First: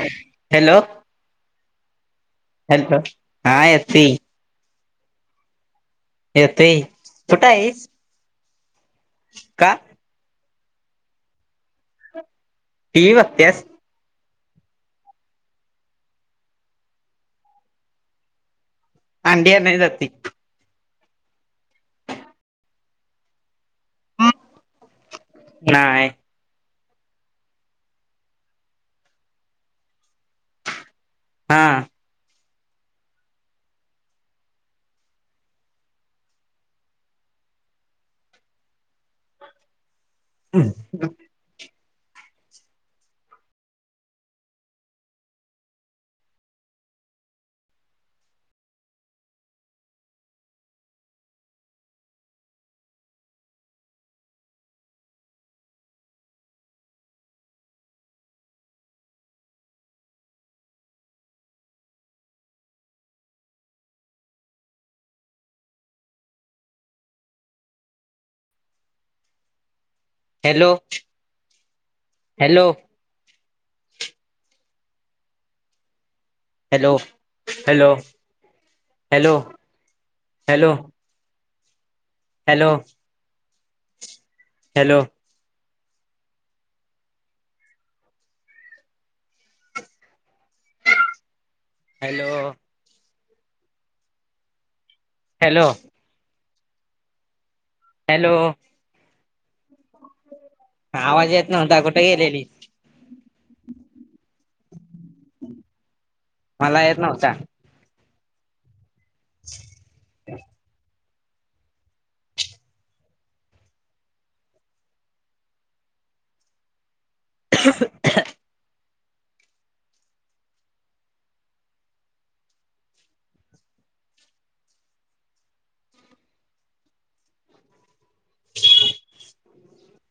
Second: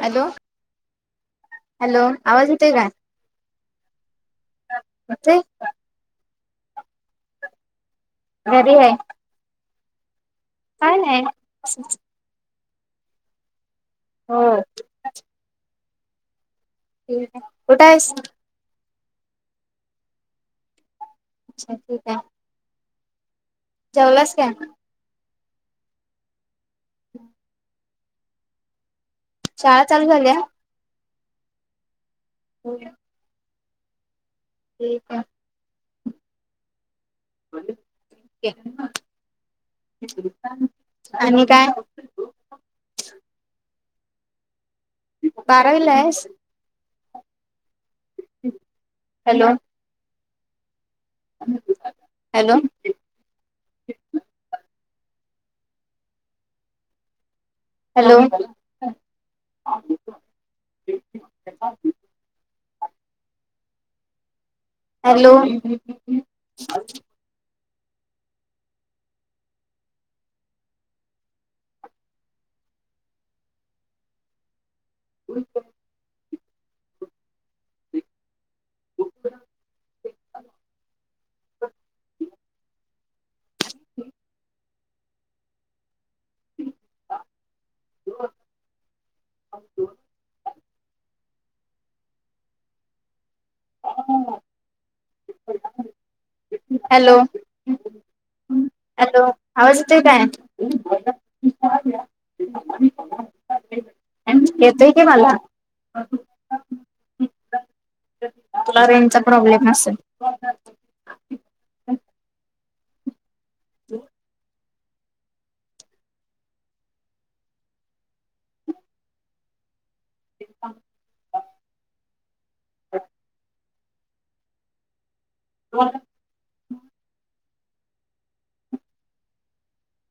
Hello hello hello आवाज येतोय hello हा यती त [unintelligible] येतय कुठ हाईस. घरी हाय. का? काय नाय [inaudible] टीव्ही बघतीयास. हो कुठं हायस? अंडी आणाया जतोयं. अच्छा ठीक आहे. जेवलाच का? नाहीय. हम. शाळा चालू झाल्या? हां. हो. ठीक आहे. आणि काय? बारावीला आहेसं hello! Hello! Hello! Hello! Hello! Hello! उच. Hello! Hello! Hello! Hello! [inaudible] Hello! हो. हॅलो! हॅलो! बोल की. Hello! Hello! Hello! Hello! Hello! आवाज येतो काय? आवाज येत नव्हता कुठे गेलेली? येतं कि मला. मला येत नव्हता. तुला रेंजचा प्रॉब्लेम असेेल. ह. त. ठी [inaudible] ह हो [inaudible] [unintelligible]